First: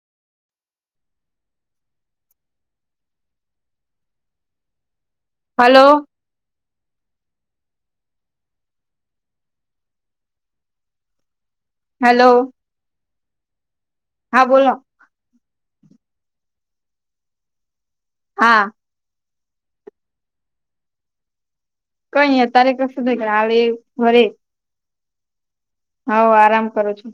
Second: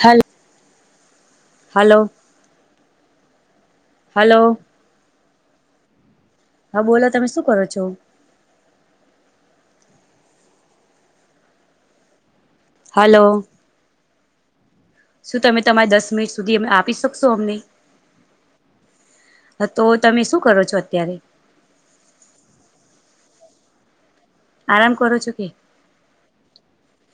હલ, hello, hello. Hello. હા બોલો, તમે શું કરો છો? હેલો. હલો. હા બોલો. શું તમે તમારે દસ મિનિટ સુધી અમ આપી શકશો અમને? હા. તો તમે શું કરો છો અત્યારે? કઈ નહિં અતારે કશું [unintelligible] આરામ કરું છો કે હોવ આરામ કરું છું.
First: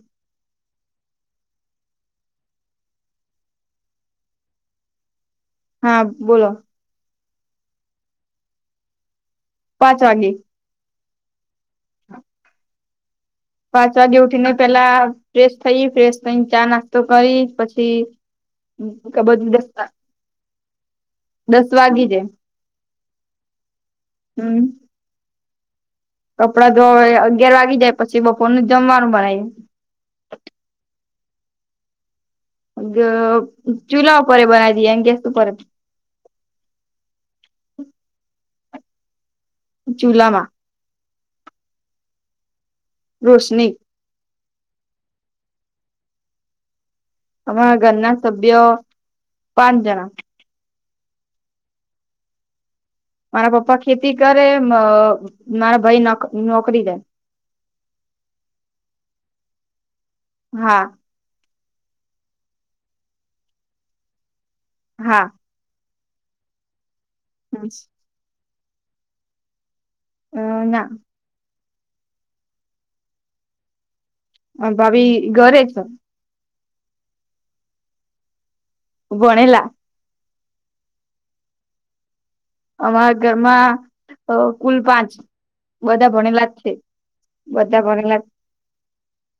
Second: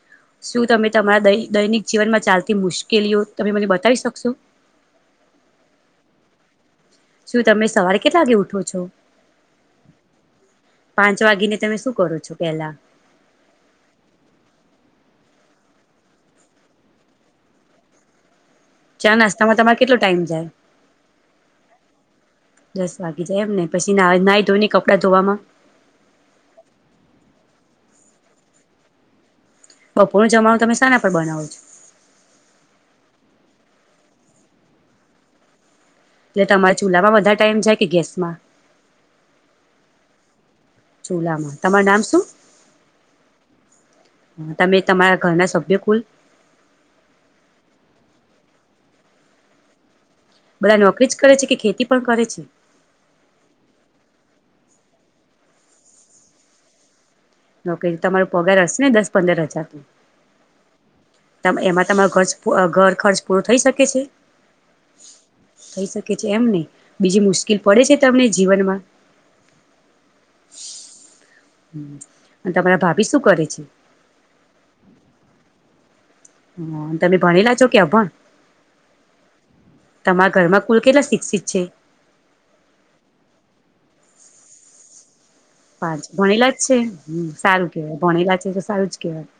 શું તમે તમારા દૈ દૈનિક જીવનમાં ચાલતી મુશ્કેલીઓ, તમે મને બતાઈ શકશો? હા બોલો. શું તમે સવારે કેટલા વાગે ઉઠો છો? પાંચ વાગે. પાંચ વાગી ને તમે શું કરો છો પેલા? પાંચ વાગે ઉઠી ને પેલા ફ્રેશ થઈ, ફ્રેશ થઈને ચા નાસ્તો કરી પછી ચા બધું નાસ્તામાં તમારે કેટલો ટાઈમ જાય? દસ વાગી જાય. દસ વાગી જાય એમને. પછી ના નાહી હમ ધોય ને કપડા ધોવામાં કપડાં ધવે અગિયાર વાગી જાય પછી બપોરનું જમવાનું બનાય. બપોરનું જમાનું તમે શના પર બનાવો છો? ગ ચૂલા ઉપેયે બનાવી દઈએ ગેસ ઉપચ એટલે તમારા ચૂલામાં વધારે ટાઈમ જાય કે ગેસમાં? ચૂલામાં ચૂલામાં, તમાર નામ શું? રોશની. તમે તમારા ઘરના સભ્યો કુલ. અમારા ઘરના સભ્ય પાંચ જણા. બધા નોકરી જ કરે છે, કે ખેતી પણ કરે છે? મારા પપ્પા ખેતી કરે મ મારા ભાઈ નોક નોકરી જાય. નોકરી તમારો પગાર હશે ને દસ પંદર હજાર હા તમ એમાં તમારો ઘરચ પૂ ઘર ખર્ચ પૂરો થઈ શકે છે? હા. કે જે એમ નહી. બીજી મુશ્કેલ પડે છે તમને? જીવનમાં. હ ના. હ અને તમારા ભાભી શું કરે છે. ભાભી ઘરે છે. હા તમે ભણી લ છો કે અભણ. ભણલા. તમારા ઘરમાં કુલ કેટલા શિક્ષિત છે. અમારા ઘરમાં કુલ પાંચ. પાંચ ભણેલા જ છે હ સારું ભણેલા છે તો સારું જ કેહેવાય.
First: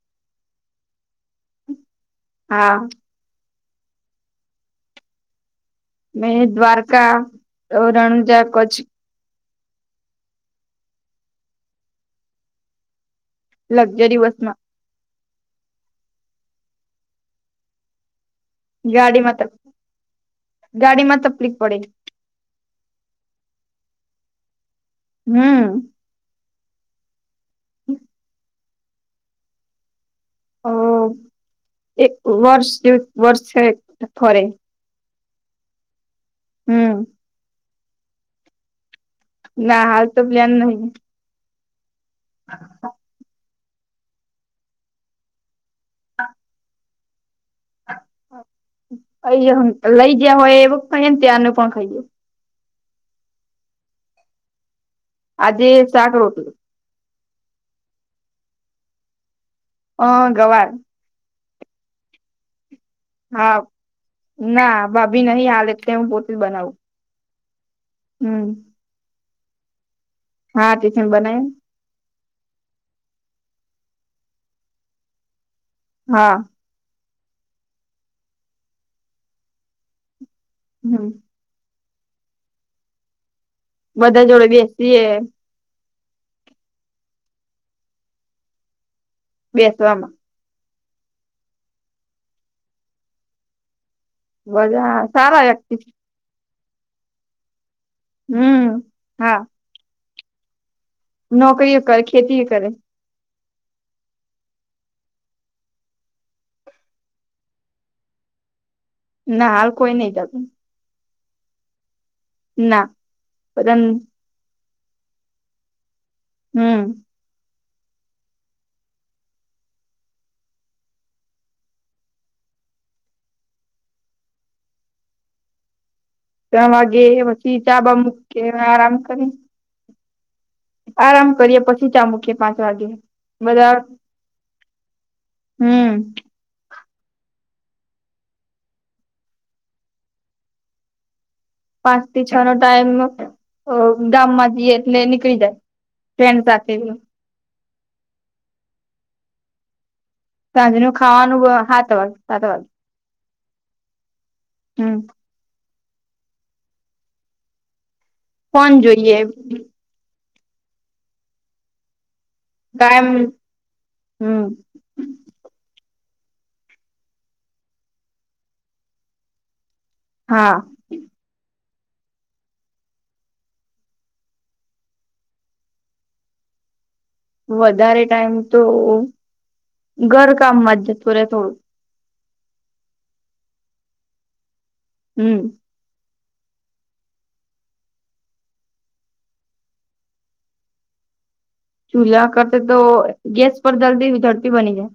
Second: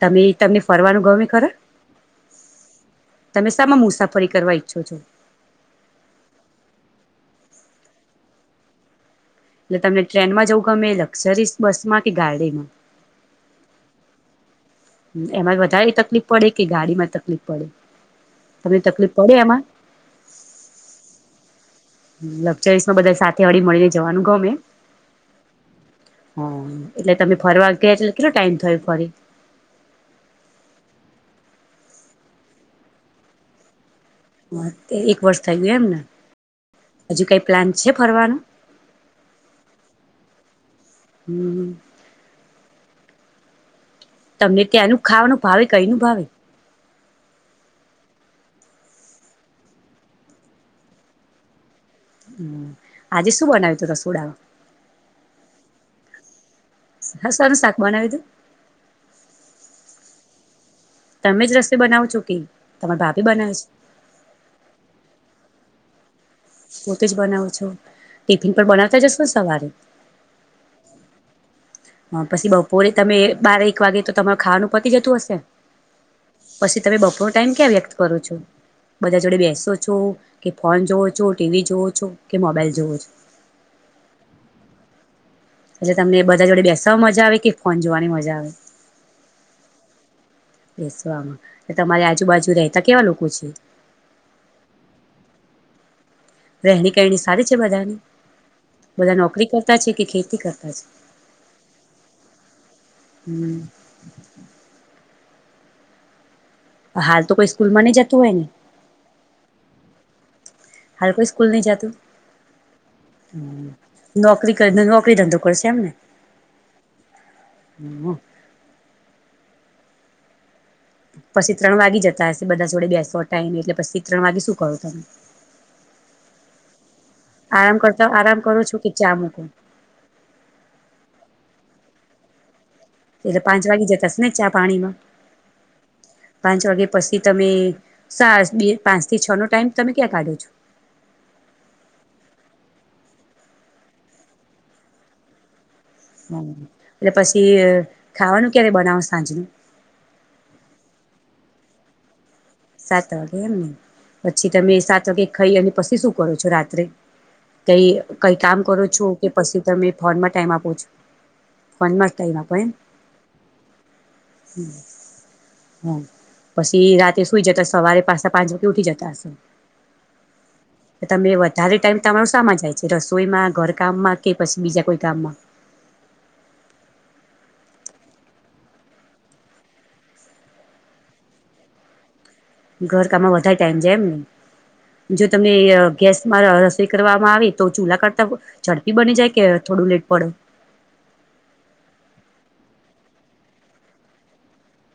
તમે તમને ફરવાનું ગમે ખરા હા. હમેશામાં મુસાફરી કરવા ઈચ્છો છો.. મે દ્વારકા રણુજા કચ્છ. એટલે તમને ટ્રેનમાં જવું ગમે લક્ઝરીસ બસમાં કે ગાડીમાં. જ દિવસ માં. એમાં વધારે તકલીફ પડે કે ગાડી માં તકલીફ પડે. તમને તકલીફ પડે ગાડીમાં એમાં તકલીફ ગાડીમાં તકલીફ પ ડે. લક્સરી માં બધા સાથે હરિમરી જવાનું ગમે હમ્મ. હ એટ તમે ફરવા ગયા એટલે કેટલો ટાઈમ થયો. કરી હ એક વર્ષ જેવ વર્ષ છે. એક વર્ષ થય ગયા એમ ને હમ હજુ કઈ પ્લાન. છે ફરવાનું. ના હાલ તો પ્લાન નહી. હમ્મ. તમને ત્યાંનું ખાવાનું ભાવે કઈ અયનું ભાવે? આયા લઈ ગયા હોય એવુ ખાઈ ત્યાં નું પણ ખાઈ. હમ્મ આજે શું બનાવ્યું તુ રસુડા આજે શાક રોટલી. હસવાનું શાક બનાવી તું. હા ગવાર. તમે જ રસોઈ બનાવ છો કે? તમારા ભાભી બનાવે હા છે ના ભાભી નહી હાલે. તેઈ બ. પોતે જ બનાવો છો હમ ટિફિન પર બનાવતા જશે. સવારે. હા ટિફિન બનાયે. હ પછી બપોરે તમે બાર એક વાગે તો તમારું ખાવાનું પતી જતું હશે. હા પછી તમે બપોર ટાઈમ ક્યાં વ્યક્ત કરું છો? બધા જોડે બેસો છો? કે ફોન જોવો હમ છો ટીવી જોવો? કે મોબાઈલ જોવો છે બધા જોડે બેસીસીએ એટલે તમને બધા જોડે બેસવા મજા આવે કે ફોન જોવાની મજા આવે બેસવામાં બેસવામાં તમારી આજુબાજુ રહેતા કેવા લોકો છે મજા સારા એક રહેણી કહેણી સારી છે બધાની હમ બધા હા નોકરી કરતા છે કે ખેતી કરતા નોકરીઓ કરે ખેતી કરે હમ્મ હાલ તો કોઈ સ્કૂલ માં ન જતું હોય નને. ના હાલ કોઈ નહી જતું. હાલ કોઈ સ્કલ નહી જતું. ના બધા નોકરી નોકરી ધંધો કરશે એમને હમ્મ હમ્મ પછી ત્રણ વાગે જતા હશે બધા જોડે બેસો ટાઈમે એટલે પછી ત્રણ વાગે શું કરો તમે. ત્રણ વાગે પછી આરામ [unintelligible] કરતા આરામ મૂકી કરો છો કે આરામ ચા કરી. મૂકો આરામ કરીએ પછી ચા મૂકીએ પાંચ વાગે એટલે પાંચ બધા વાગે જતાશે ને ચા પાણીમાં હમ પાંચ વાગે પછી તમે સા બે પાંચ થી છ નો ટાઈમ તમે ક્યાં કાઢો છો. પાંચ થી છ નો ટાઈમ ગામમાં જઈએ એટલે નીકળી જાય. હ ફ્રેન્ડ સાથે એટલે પછી ખાવાનું ક્યારે બનાવશે. હા જ. સાંજ નું ખાવાનું હાત વાગે સાત વાગે એમને. પછી તમે હમ સાત વાગે ખાઈ અને. પછી શું કરો છો રાત્રે કઈ. કઈ કામ ફોન કરો છો જોઈએ કે પછી તમે ફોન માં. ટાઈમ આપું છું ફોનમાં. ટાઈમ આપો એમ કમ હમ. હમ પછી રાતે. શુઈ જતા સવારે પાજા પાંચ વાગે ઉઠી જતા હશે. હા. તારો ટાઈમ તમારો સામા જાયે છે રસોઈમાં ઘરકામમાં કે પછી બીજા કોઈ કામમાં. વધારે ટાઈમ તો ઘર કામમાં જ જતો હોઈ ઘર કામમાં વધારે ટાઈઇમ જાય એમ જો હમ તમે ગેસમાં રસોઈ કરવામાં આવી તો ચૂલા કરતા ઝડપી બની જાય કે થોડું લેટ પડે. ચૂલ્હા કરતા તો ગેસ પર જલ્દી ઝડપી બની જાય.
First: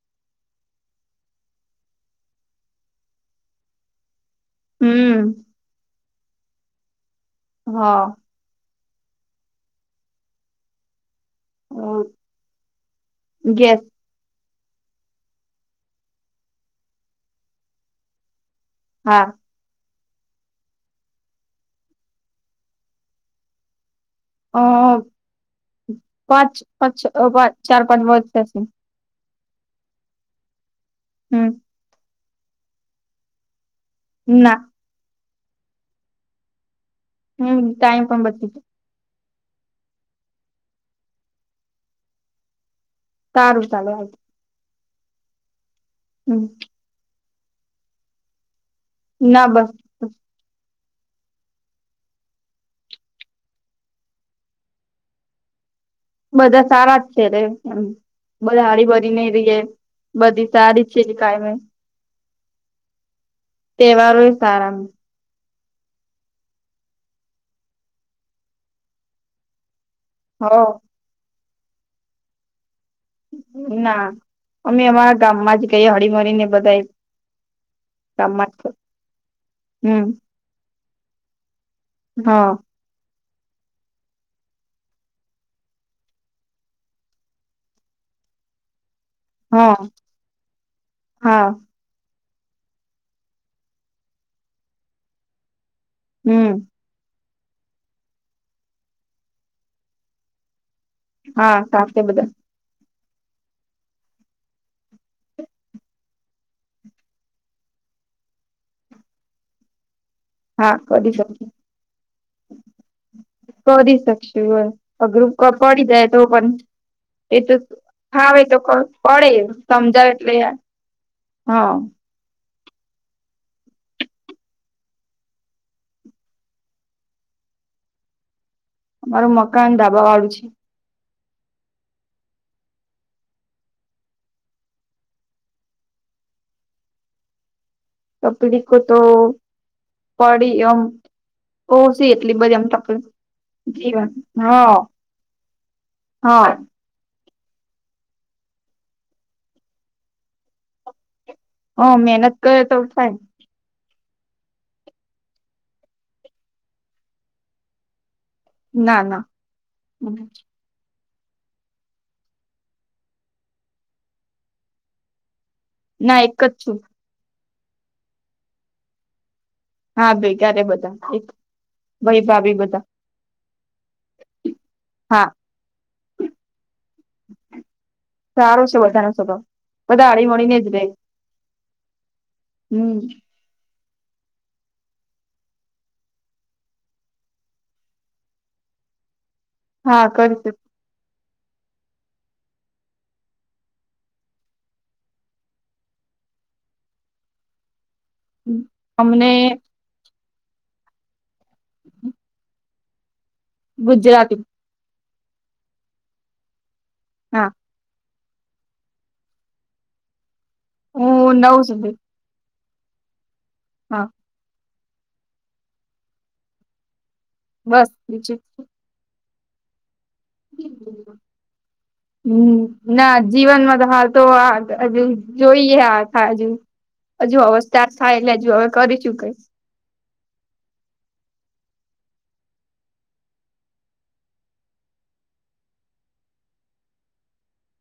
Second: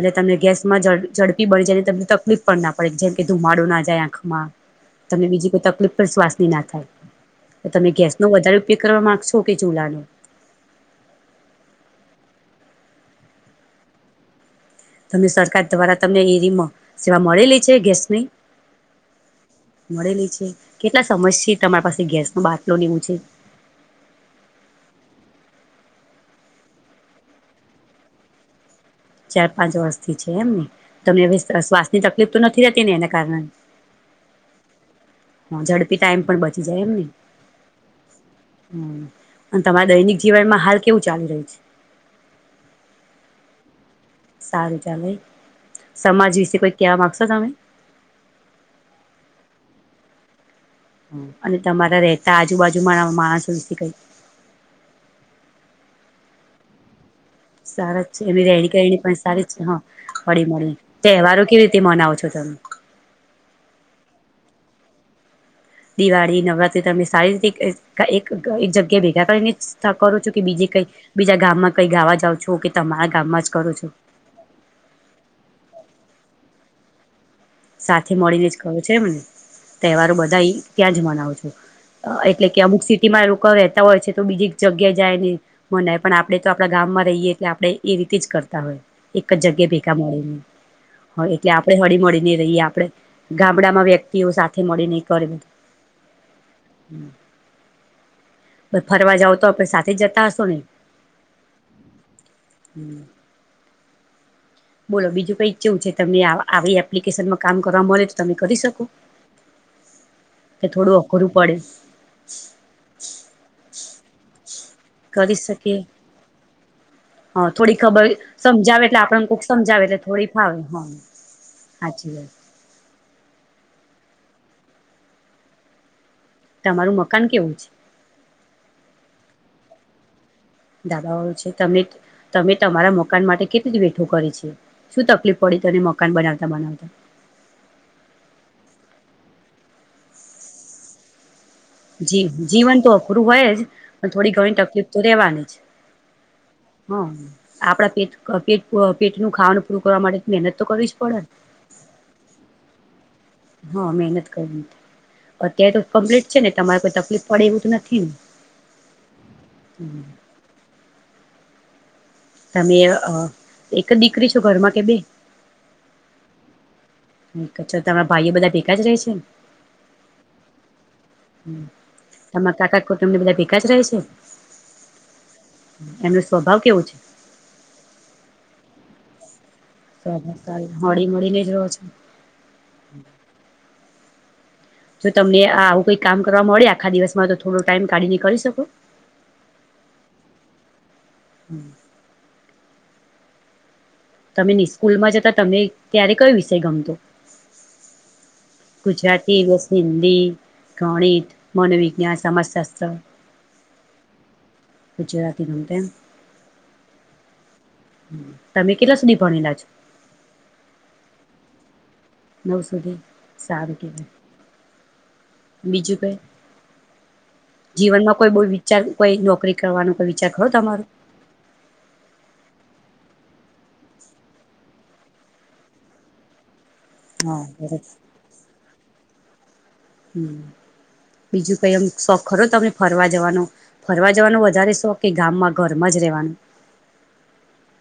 એટલે તમ ગેસમાં ઝડ ઝડપી બની જાય ને તમને તકલીફ પણ ના પડે જેમ કે ધુમાડું ના જાય આંખ મા તમને હમ બીજી કોઈ તકલીફ. શ્વાસની ના થાય. તો તમે હા ગેસ નો વધારે કરવા માંગશો કે ચૂલાનું. અ ગેસ. તમે સરકાર દ્વારા તમને એલી મ સેવા મળેલી છે ગેસની. હા. મળેલી છે કેટલા સમસ સે તમારા પાસે ગેસ નો બાટલો લેવું છે. અ પાંચ, પાંચ, અ પાંચ ચાર પાંચ વત થીયા સે. ચાર પાંચ વર્ષથી છે એમને. તમે વી હમ શ્વાસની તક લિપ નથી રહેતી ને એના કારણે. ના. હ ઝડપી ટાઈમ પણ બચી જાય એમને. હમ્મ ટાઈમ પણ બચી હમ અને તમારા દૈનિક જીવનમાં હાલ કેવું ચાલી રહ્યું છે. સારું ચાલે. સારું ચાલે. સમાજ હમ વિશે કોઈ ક્યા માગશે. તમે ના બસ અને તમારા રહેતા આજુબાજુમાં માણસોથી વિષ કઈ બધા સારા છે રે એમ સારા જ છે એની બધા રહેણી હારી કરણી પણ ભરીને સારી રહીએ હ હળી બધી મળી સારી છે તહેવારો કાયમે કેવી રીતે મનાવો છો કદમ તહેવારો એ સારા દિવાળી નવરાત્રી તમે સારી રીતે એક એક જગ્યાએ ભેગા કરીને કરો છો કે હો બીજે કઈ બીજા ગામમાં કઈ ગાવા જાવ છો કે તમારા ગામમાં જ કરો છો ના અમે અમારા ગામમાં જ ગઈ હળીમરી ને બધા સાથે મળીને જ ક છે એમને તહેવારો હમ બધા ત્યાં જ મનાવો છો એટલે હા કે અમુક સિટી માં લોકો રહેતા હોય છે તો બીજી એક જગ્યા જાય ને મનાય પણ આપણે તો આપણા ગામમાં રહીએ એટલે આપણે એ રીતે જ કરતા હોય એક જ જગ્યા હા ભેગા મળે ને હ હા એટલે આપડે હળી મળી રહીએ આપણે ગામડામાં વ્યક્તિઓ સાથે મળીને કરે હમ્મ બ ફરવા જઓ તો આપણે સાથે જ જતા હશો ને હા [unintelligible] બદલ બોલો બીજું કઈ ઈછવું છે તમને આવી એપ્લિકેશનમાં કામ કરવા મળે તો તમે કરી શકો? કે હા થોડું કરી અઘરું શકું, પડે કરીશ. સાક્ષી હોય. અઘરું કરી પ શકીએ પડી જાય તો પણ એ હા તો થોડી ખબર ખાવે તો સમજાવે એટલે આપણને પડ કોઈક પડે સમજાવે થોડી એટલે, ફાવે હા હા. સાચી વાત તમારું મકાન કેવું છે? અમારો મકાન દાબા વાળું છે. પછી તમે તમે તમારા મકાન માટે કેટલુ વઠું કરી છે? શું તકલીફ પડી તને મકાન બનાવતા બનાવતા? તપલીકો તો પડી આમ. ઓછી જી એટલી બધી જીવન તો તકલીફ અઘરું હોય જ જીવન પણ થોડી ઘણી હા તકલીફ તો રહેેવાની જ. હા હા. આપણા પેટ પેટ પેટનું ખાવાનું પૂરું કરવા માટે મહેનત તો કરવી જ પડે ને. હ મહેનત કરે તો થાય. હા મહેનત કરવી અત્યારે તો કમ્પ્લીટ છે ને તમારે કોઈ તકલીફ પડે એવું તો નથી ને? ના ના. તમે અ એક દીકરી છો ઘરમાં કે બે? ના એક જ છું. છ તમારા ભાઈઓ બધા ભેગા જ રહે છે ને? હા ભાઈ ક્યારે બધા એક ભાઈ ભાભી તમારા બધા. કાકા કુટુંબને બધા ભેગા જ રહે છે હા, એમનો સ્વભાવ કેવો છે સારું છે બધાનું [unintelligible] [unintelligible] સારું. હળી મળી ને જ રહો છો. હમ જો તમને આ આવું કાઈ કામ કરવા મળે આખા દિવસમાં, તો થોડો ટાઈમ કાઢીને કરી શકો? હા કરી શકું. તમે નિ સ્કૂલ માં જતા તમને ત્યારે કયો વિષય ગમતો? અમને ગુજરાતી બસ હિન્દી ગણિત મનોવિજ્ઞાન સમસ્ત ત ગુજરાતી ગુજરાતી અને હા. તમે કેટલા સુધી ભણેલા છો? હું નવ સુધી. નવ સુધી. સારું હા [unintelligible] બીજું કઈ? બસ જીવનમાં કોઈ બીજું બોવ વિચાર કોઈ નો નોકરી કરવાનું એવો વિચાર ખરો તમારું હમ ના જીવનમાં તો હાલ તો આ અજ જોઈએ આખા હજુ. હજુ હા [unintelligible] સરસ થાય એટલે હજુ હવે કરીચું કઈ. બીજું કઈ એમ શોખ ખરો તમને ફરવા જવાનો, ફરવા જવાનો વધારે શોખ કે ગામમાં ઘરમાં જ રહેેવાનું?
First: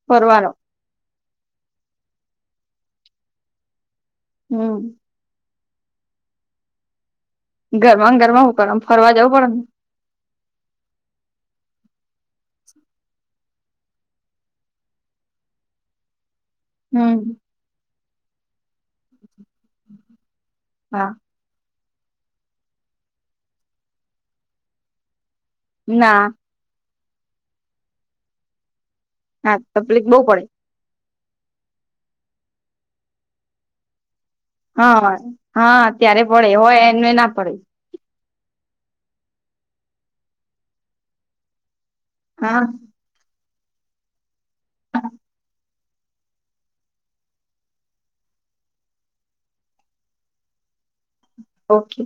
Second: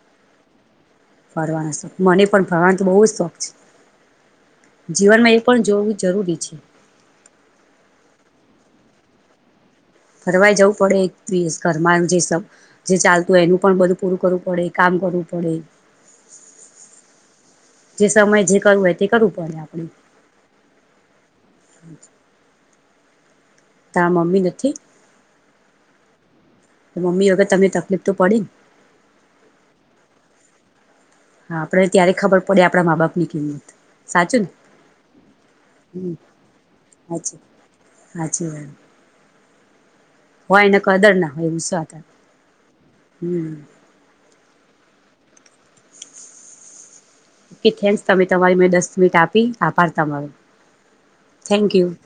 ફરવાનો. ફરવાનો શોખ, મને પણ ફરવાનું તો બહુ જ શોખ છે. હમ જીવનમાં એક પણ જોવું જરૂરી છે. ઘરમાં ને ઘરમાં હું કરો ફરવા જાવું પડે ફરવાઈ જવું પડે [unintelligible] ઘરમાં જે [unintelligible] જે ચાલતું હોય એનું પણ બધું પૂરું કરવું પડે, કામ કરવું પડે. હમ્મ. જે સમયે જે કરવું હોય એ તે કરવું. [unintelligible] હા તા મમ્મી નથી? ના. મમ્મી વગર તને તકલીફ તો પડી? હા તફલીક બહુ પડે. હા આપણે ત્યારે ખબર પડે આપણા મા બાપ ની કિંમત. સાચું ને હા, હા, હા હમ ત્યારે પડે હોય એનુંય ના પડે. હાચી વાત. હોય ને કદર ના હોય એવુંસાતે હા. હમ્મ. કે થેન્ક્સ તમે તમારી મેં દસ મિનિટ આપી આભાર તમારો. Thank you. ઓકે